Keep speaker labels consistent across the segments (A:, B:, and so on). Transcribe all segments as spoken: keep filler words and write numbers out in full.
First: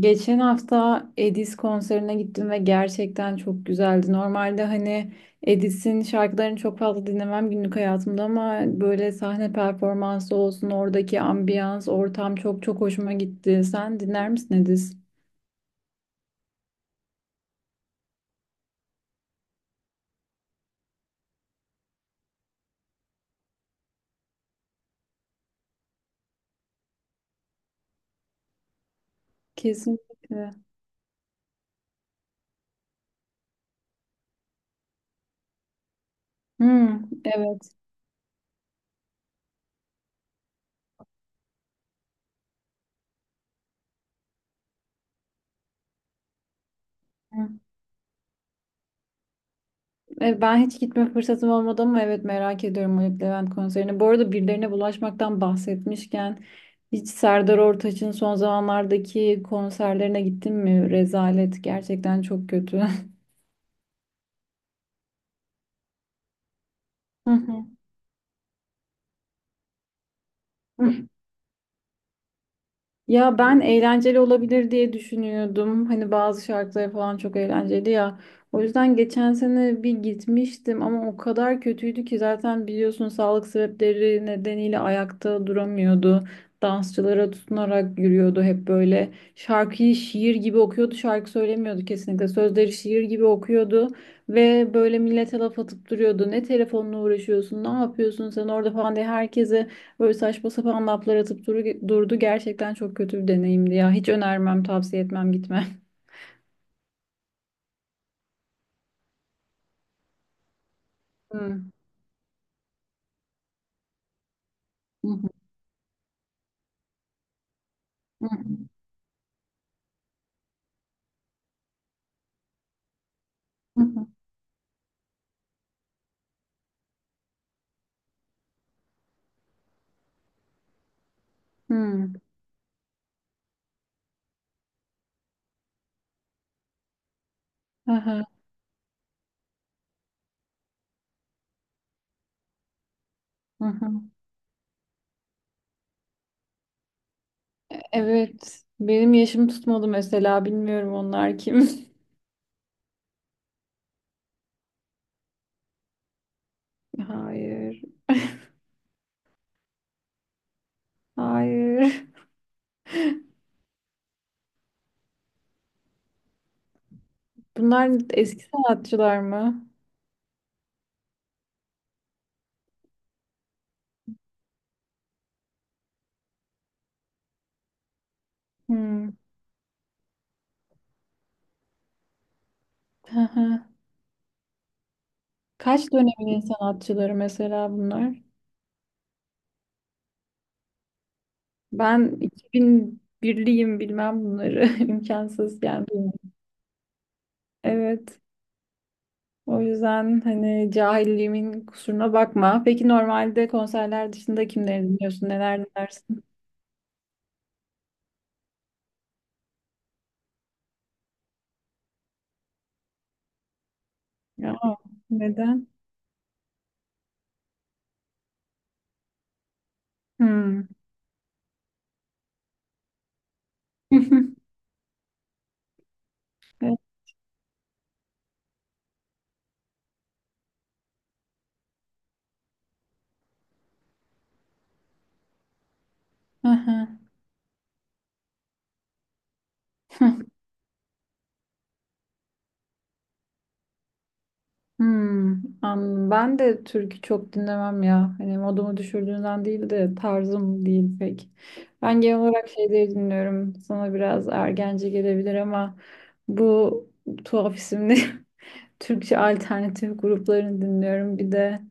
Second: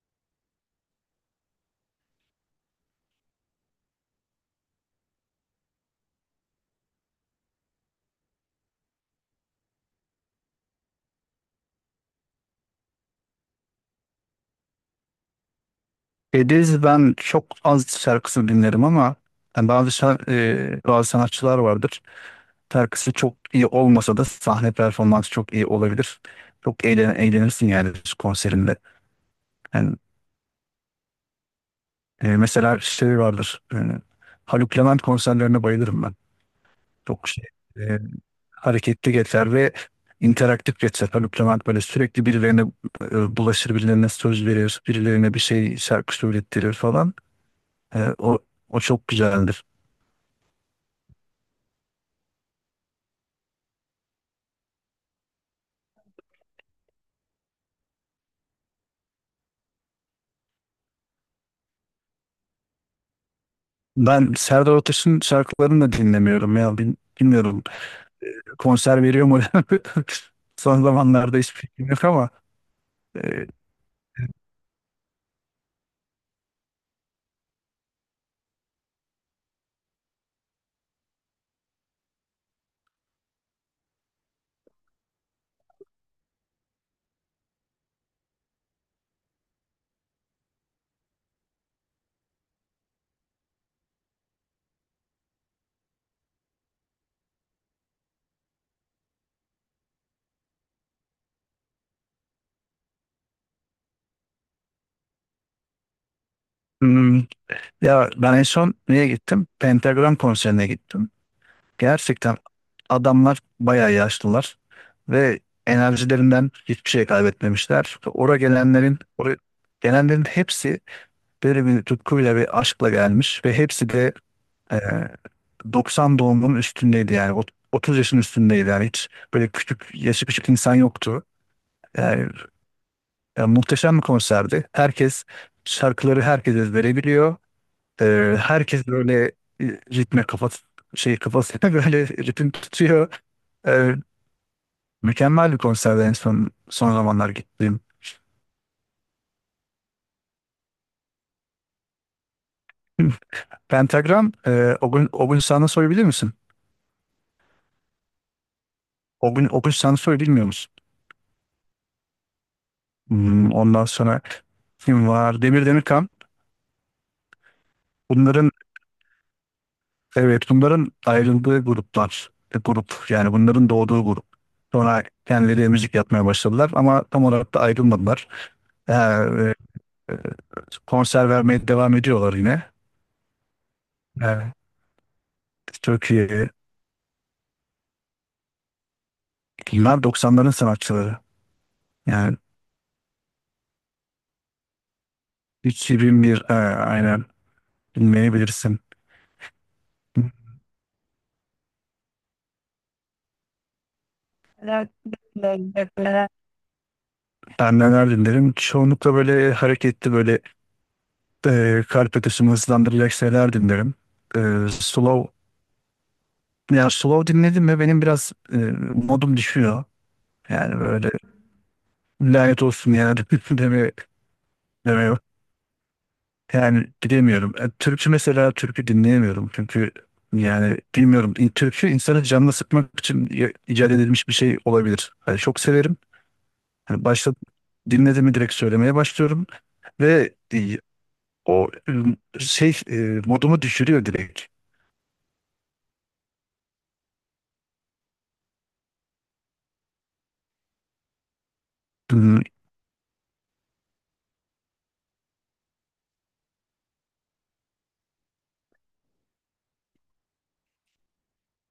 A: Geçen hafta Edis konserine gittim ve gerçekten çok güzeldi. Normalde hani Edis'in şarkılarını çok fazla dinlemem günlük hayatımda ama böyle sahne performansı olsun, oradaki ambiyans, ortam çok çok hoşuma gitti. Sen dinler misin Edis?
B: Ediz ben çok az şarkısını dinlerim ama yani bazı şar- e, bazı sanatçılar vardır. Şarkısı çok iyi olmasa da sahne performansı çok iyi olabilir. Çok eğlen eğlenirsin yani konserinde. Yani
A: Kesinlikle.
B: e, Mesela şey vardır. e, Haluk Levent konserlerine bayılırım ben.
A: Hmm,
B: Çok şey,
A: evet.
B: e, Hareketli geçer ve interaktif geçer. Haluk Levent böyle sürekli birilerine e, bulaşır, birilerine söz verir, birilerine bir şey şarkı söylettirir falan. E, o o çok güzeldir.
A: E, Ben hiç gitme fırsatım olmadı ama evet merak ediyorum Haluk Levent konserini. Bu arada birilerine bulaşmaktan bahsetmişken hiç Serdar Ortaç'ın son zamanlardaki konserlerine gittin mi? Rezalet, gerçekten çok kötü.
B: Ben Serdar Ortaç'ın şarkılarını da dinlemiyorum ya. Bil-
A: Hı
B: Bilmiyorum,
A: hı.
B: konser veriyor mu? Son zamanlarda hiçbir fikrim yok ama
A: Ya
B: e,
A: ben eğlenceli olabilir diye düşünüyordum. Hani bazı şarkıları falan çok eğlenceli ya. O yüzden geçen sene bir gitmiştim ama o kadar kötüydü ki, zaten biliyorsun, sağlık sebepleri nedeniyle ayakta duramıyordu. Dansçılara tutunarak yürüyordu hep böyle. Şarkıyı şiir gibi okuyordu, şarkı söylemiyordu kesinlikle. Sözleri şiir gibi okuyordu ve böyle millete laf atıp duruyordu. Ne telefonla uğraşıyorsun, ne yapıyorsun sen orada falan diye herkese böyle saçma sapan laflar atıp duru- durdu. Gerçekten çok kötü bir deneyimdi ya. Hiç önermem, tavsiye etmem, gitme.
B: hmm, ya ben en son neye gittim? Pentagram konserine gittim.
A: Hı.
B: Gerçekten adamlar bayağı yaşlılar
A: Hı hı.
B: ve enerjilerinden hiçbir şey kaybetmemişler.
A: Hı
B: Oraya
A: hı.
B: gelenlerin, oraya gelenlerin hepsi böyle bir tutkuyla ve aşkla gelmiş ve hepsi
A: Hı.
B: de e, doksan doğumunun üstündeydi yani. Ot- otuz yaşın üstündeydi yani. Hiç böyle küçük, yaşı küçük insan yoktu. Yani, yani muhteşem bir konserdi. Herkes şarkıları herkes ezbere biliyor.
A: Hı hı.
B: Ee, herkes böyle e, ritme kafası şey kafasına böyle ritim tutuyor.
A: Hı hı.
B: Ee, Mükemmel bir konserdi en son son zamanlar gittiğim.
A: Evet. Benim yaşım tutmadı mesela. Bilmiyorum onlar kim.
B: Pentagram, e, o gün o gün sana sorabilir misin?
A: Hayır.
B: O gün o gün sana sorabilir, bilmiyor musun?
A: Hayır.
B: Hmm, ondan sonra kim var? Demir Demirkan.
A: Bunlar eski
B: Bunların
A: sanatçılar mı?
B: Evet, bunların ayrıldığı gruplar, e, grup, yani bunların doğduğu grup. Sonra kendileri müzik yapmaya başladılar ama tam olarak da ayrılmadılar. Ee,
A: Hmm.
B: e, Konser vermeye devam ediyorlar yine.
A: Hı hı.
B: Ee,
A: Kaç dönemin
B: Türkiye'ye.
A: sanatçıları mesela bunlar?
B: Bunlar doksanların sanatçıları.
A: Ben
B: Yani
A: iki bin bir liyim, bilmem bunları. İmkansız yani.
B: iki bin bir, e, aynen,
A: Evet.
B: bilmeyebilirsin.
A: O yüzden hani cahilliğimin kusuruna bakma. Peki normalde konserler dışında kimleri dinliyorsun? Neler dinlersin?
B: Ben neler dinlerim? Çoğunlukla böyle hareketli, böyle e, kalp atışımı hızlandıracak şeyler dinlerim. E,
A: Ya,
B: slow.
A: neden?
B: Ya slow dinledim mi benim biraz e, modum düşüyor.
A: Hmm.
B: Yani böyle "lanet olsun" yani deme demiyor.
A: Evet.
B: Yani bilemiyorum. E, Türkçü Mesela türkü dinleyemiyorum çünkü yani bilmiyorum. İ- Türkü insanı canına sıkmak için i- icat edilmiş bir şey olabilir. Yani çok severim.
A: Aha.
B: Hani başta dinledim mi direkt söylemeye başlıyorum ve e, o e, şey e, modumu düşürüyor direkt.
A: Hmm. Am- Ben de türkü çok dinlemem ya. Hani modumu düşürdüğünden değil de tarzım değil pek. Ben genel
B: Hmm.
A: olarak şeyleri dinliyorum. Sana biraz ergence gelebilir ama bu tuhaf isimli Türkçe alternatif gruplarını dinliyorum. Bir de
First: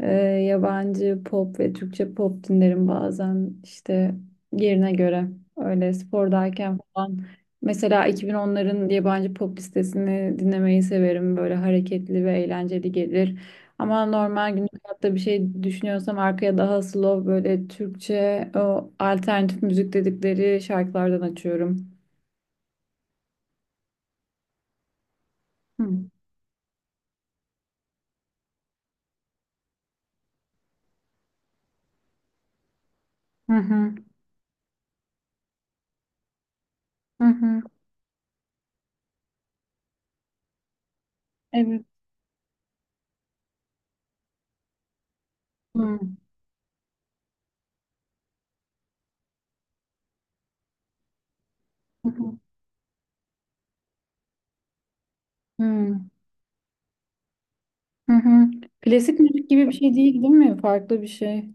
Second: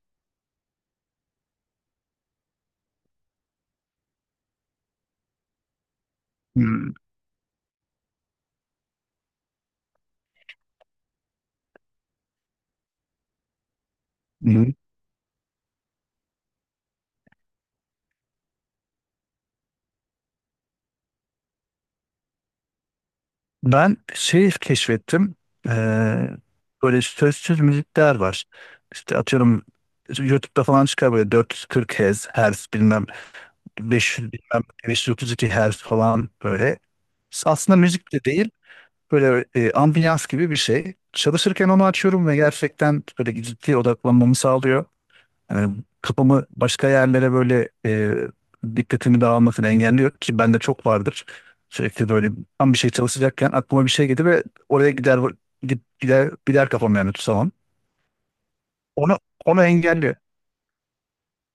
A: Ee, yabancı pop ve Türkçe pop dinlerim bazen işte, yerine göre, öyle spordayken
B: Hmm,
A: falan. Mesela iki bin onların yabancı pop listesini dinlemeyi severim. Böyle hareketli ve eğlenceli gelir. Ama normal günlük hayatta bir şey düşünüyorsam arkaya daha slow böyle Türkçe, o alternatif müzik dedikleri şarkılardan açıyorum.
B: ben şey keşfettim.
A: Hı
B: Eee, böyle sözsüz müzikler var. İşte atıyorum, YouTube'da falan çıkar böyle dört yüz kırk Hz, Hz bilmem
A: hı hı.
B: beş yüz, bilmem beş yüz otuz iki Hz falan böyle.
A: hı hı.
B: Aslında müzik de değil. Böyle e, ambiyans gibi bir şey. Çalışırken
A: Evet.
B: onu açıyorum ve gerçekten böyle ciddi odaklanmamı sağlıyor. Yani
A: Hı hı.
B: kafamı başka yerlere böyle e, dikkatimi dağılmasını engelliyor ki bende çok vardır. Sürekli
A: Hı
B: böyle tam bir şey çalışacakken aklıma bir şey gelir ve oraya gider, git-
A: hı.
B: gider gider kafam yani, tutamam.
A: Hı hı.
B: Onu
A: Klasik müzik
B: Onu
A: gibi bir şey değil,
B: engelliyor.
A: değil mi? Farklı bir şey.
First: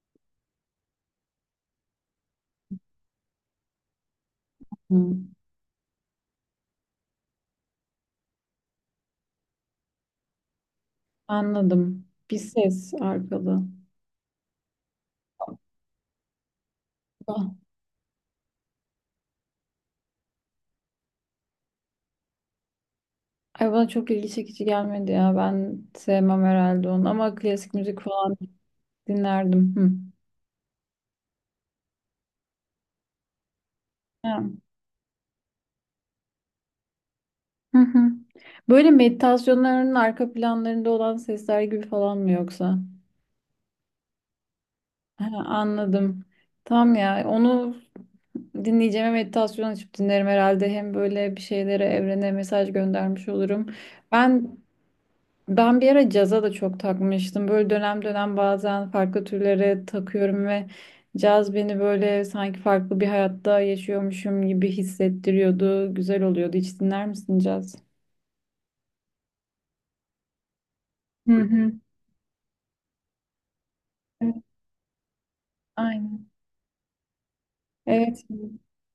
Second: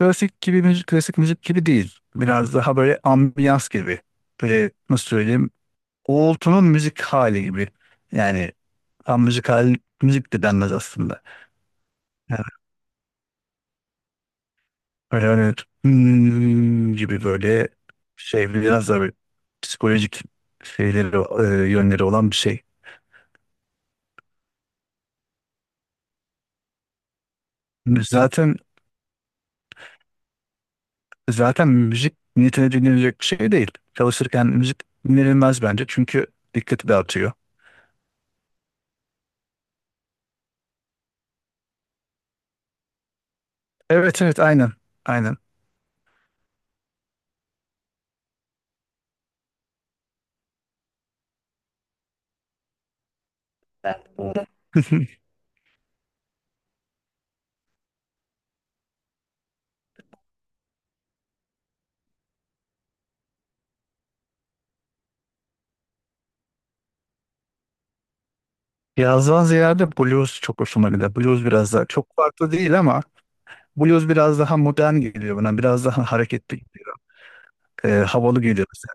B: Klasik gibi müzik, klasik müzik gibi değil. Biraz daha böyle ambiyans gibi. Böyle
A: Hı,
B: nasıl söyleyeyim? Uğultunun müzik hali gibi. Yani tam müzik hali müzik de denmez aslında.
A: anladım. Bir ses arkalı.
B: Öyle hani "Hmm" gibi,
A: Ah,
B: böyle şey biraz da böyle psikolojik şeyleri e, yönleri olan bir şey.
A: ay bana çok ilgi çekici gelmedi ya. Ben sevmem herhalde onu ama klasik müzik falan
B: Zaten
A: dinlerdim. Hı.
B: zaten müzik niyetine dinlenecek bir şey değil.
A: Ha,
B: Çalışırken müzik dinlenilmez bence çünkü dikkati dağıtıyor.
A: hı hı. Böyle meditasyonların arka planlarında olan sesler gibi falan mı yoksa?
B: Evet, evet, aynen
A: Ha,
B: aynen.
A: anladım. Tamam ya. Onu dinleyeceğime meditasyon açıp dinlerim herhalde. Hem böyle bir şeylere, evrene mesaj göndermiş olurum.
B: Doğru.
A: Ben Ben bir ara caza da çok takmıştım. Böyle dönem dönem bazen farklı türlere takıyorum ve caz beni böyle sanki farklı bir hayatta yaşıyormuşum gibi hissettiriyordu. Güzel oluyordu. Hiç dinler misin caz?
B: Yazdan ziyade blues çok hoşuma gidiyor.
A: Hı
B: Blues
A: hı.
B: biraz daha çok farklı değil ama blues
A: Evet.
B: biraz daha modern geliyor bana. Biraz daha
A: Aynen.
B: hareketli geliyor. Ee,
A: Evet.
B: havalı geliyor mesela.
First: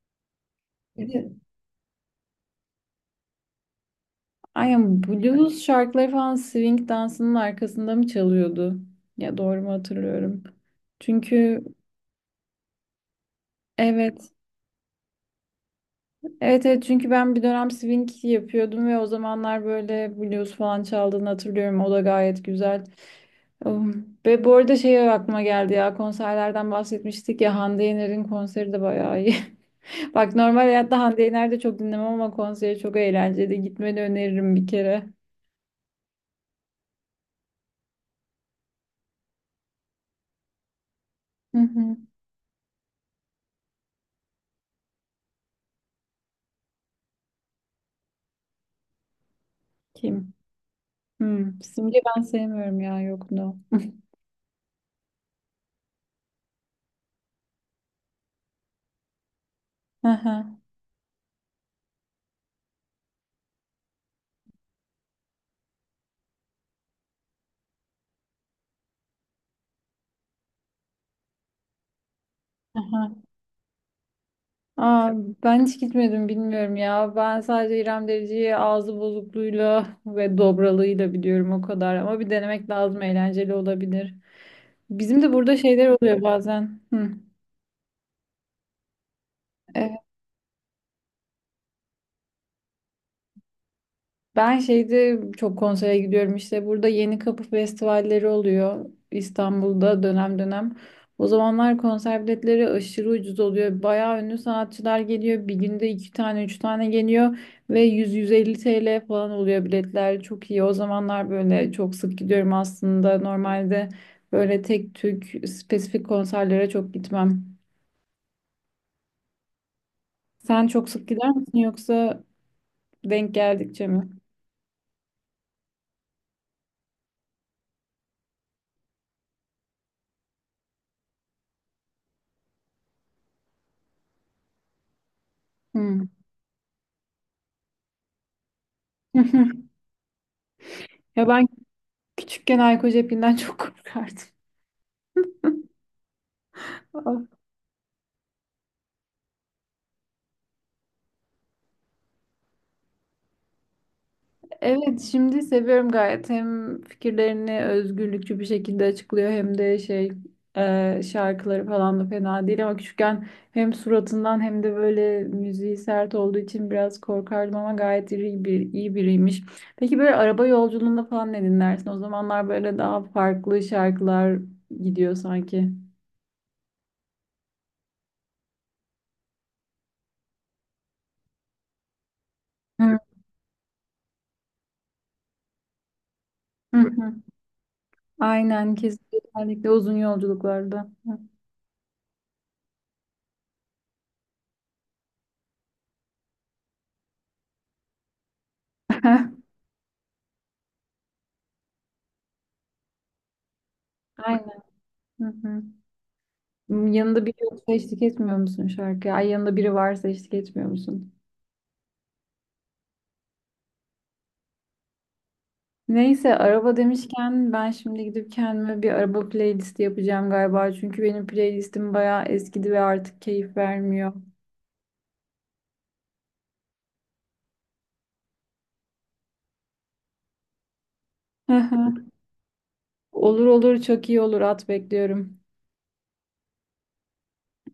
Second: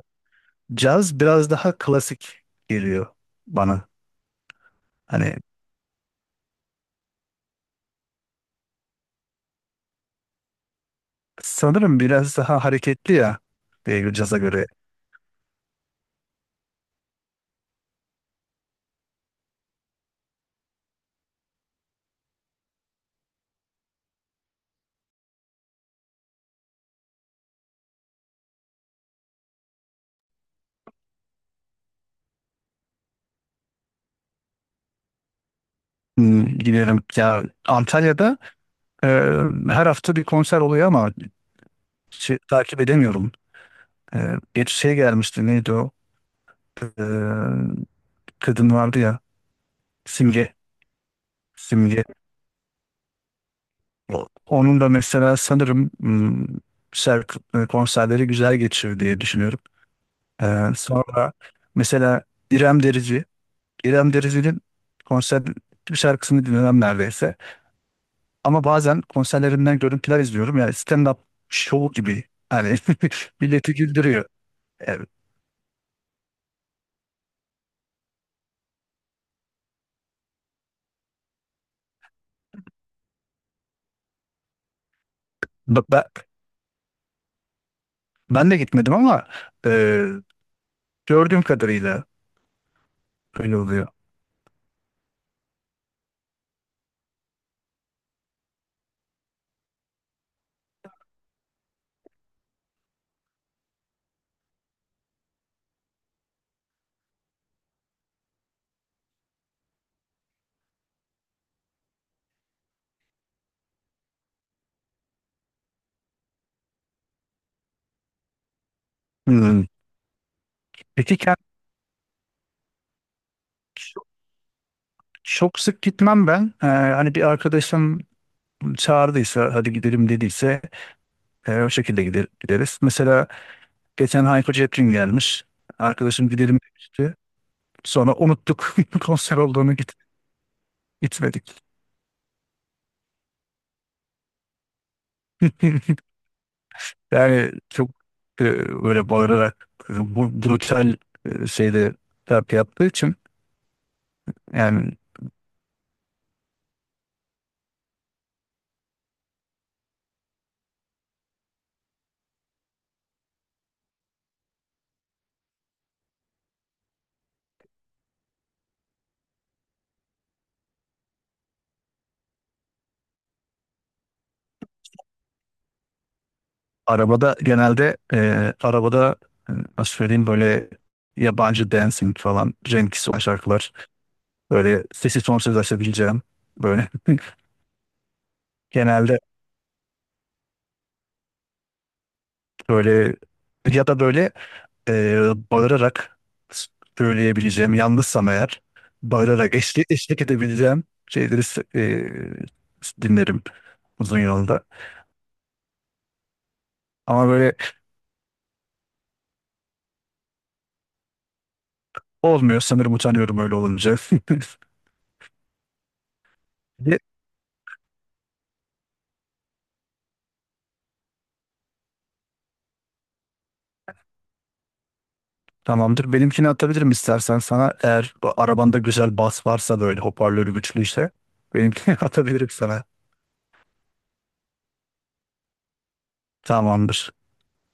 A: Bir
B: Caz
A: de
B: biraz daha klasik geliyor bana.
A: Aynen.
B: Hani
A: Blues şarkıları falan swing dansının arkasında mı çalıyordu? Ya doğru mu hatırlıyorum? Çünkü
B: sanırım biraz daha hareketli ya, e,
A: evet
B: caza göre.
A: Evet evet, çünkü ben bir dönem swing yapıyordum ve o zamanlar böyle blues falan çaldığını hatırlıyorum. O da gayet güzel. Um, Ve bu arada şey aklıma geldi, ya konserlerden bahsetmiştik ya, Hande Yener'in konseri de bayağı iyi. Bak, normal hayatta Hande Yener de çok dinlemem ama konseri çok eğlenceli. Gitmeni öneririm bir kere.
B: Hmm, giderim ya. Antalya'da e, her hafta bir konser oluyor ama
A: Hı hı.
B: şey, takip edemiyorum. E, geç şey gelmişti, neydi o? E, Kadın vardı ya,
A: Kim?
B: Simge.
A: Hmm. Simge
B: Simge.
A: ben sevmiyorum ya, yok, no.
B: O- Onun da mesela sanırım, hmm, ser- e, konserleri güzel geçiyor diye düşünüyorum. Ee, sonra mesela İrem Derici, İrem Derici'nin konser bir şarkısını dinlemem neredeyse. Ama bazen konserlerinden görüntüler izliyorum. Yani stand-up show gibi. Hani
A: Hı hı.
B: milleti güldürüyor. Evet.
A: Aa, ben hiç gitmedim, bilmiyorum ya. Ben sadece İrem Derici'yi ağzı bozukluğuyla ve dobralığıyla biliyorum, o kadar. Ama bir denemek lazım, eğlenceli olabilir. Bizim de burada
B: Ba-
A: şeyler
B: ba-
A: oluyor bazen. Hı.
B: Ben de gitmedim ama e, gördüğüm kadarıyla öyle oluyor.
A: Ben şeyde çok konsere gidiyorum işte, burada Yeni Kapı festivalleri oluyor İstanbul'da dönem dönem. O zamanlar konser biletleri aşırı ucuz oluyor. Bayağı ünlü sanatçılar geliyor. Bir günde iki tane, üç tane geliyor ve yüz yüz elli T L falan oluyor biletler. Çok iyi. O zamanlar böyle çok sık gidiyorum aslında. Normalde böyle tek tük spesifik konserlere çok gitmem.
B: Hmm.
A: Sen çok sık
B: Peki
A: gider
B: kent
A: misin, yoksa denk geldikçe
B: çok,
A: mi?
B: çok sık gitmem ben. Ee, hani bir arkadaşım çağırdıysa, hadi gidelim dediyse e, o şekilde gider, gideriz. Mesela geçen Hayko Cepkin gelmiş.
A: Hmm.
B: Arkadaşım gidelim demişti. Sonra unuttuk konser olduğunu, git,
A: Ya ben
B: gitmedik.
A: Küçükken alkol cepinden çok korkardım.
B: Yani çok e, böyle bağırarak, e, bu brutal e, şeyde terapi yaptığı için yani.
A: Evet, şimdi seviyorum gayet. Hem fikirlerini özgürlükçü bir şekilde açıklıyor hem de şey, e, şarkıları falan da fena değil ama küçükken hem suratından hem de böyle müziği sert olduğu için biraz korkardım ama gayet iyi bir iyi biriymiş. Peki böyle araba yolculuğunda falan ne dinlersin? O zamanlar böyle daha farklı şarkılar gidiyor sanki.
B: Arabada genelde e, arabada e, nasıl söyleyeyim, böyle yabancı dancing falan
A: Hı
B: Cenkisi olan şarkılar, böyle sesi sonsuz açabileceğim
A: hı.
B: böyle,
A: hı. Aynen,
B: genelde
A: kesinlikle uzun yolculuklarda.
B: böyle, ya da böyle, e, bağırarak söyleyebileceğim yalnızsam eğer, bağırarak eşlik, eşlik edebileceğim şeyleri s- e, dinlerim uzun
A: Aynen.
B: yolda.
A: Hı hı. Hmm, yanında
B: Ama
A: biri
B: böyle
A: yoksa eşlik etmiyor musun şarkıya? Ay, yanında biri varsa eşlik etmiyor musun?
B: olmuyor sanırım, utanıyorum öyle olunca.
A: Neyse, araba demişken ben şimdi gidip kendime bir araba playlisti yapacağım galiba. Çünkü benim playlistim bayağı eskidi ve artık keyif vermiyor.
B: Tamamdır. Benimkini atabilirim istersen sana. Eğer bu arabanda güzel bas varsa, böyle hoparlörü güçlü ise
A: Hı
B: benimkini
A: hı.
B: atabilirim sana.
A: Olur olur, çok iyi olur, at, bekliyorum.
B: Tamamdır.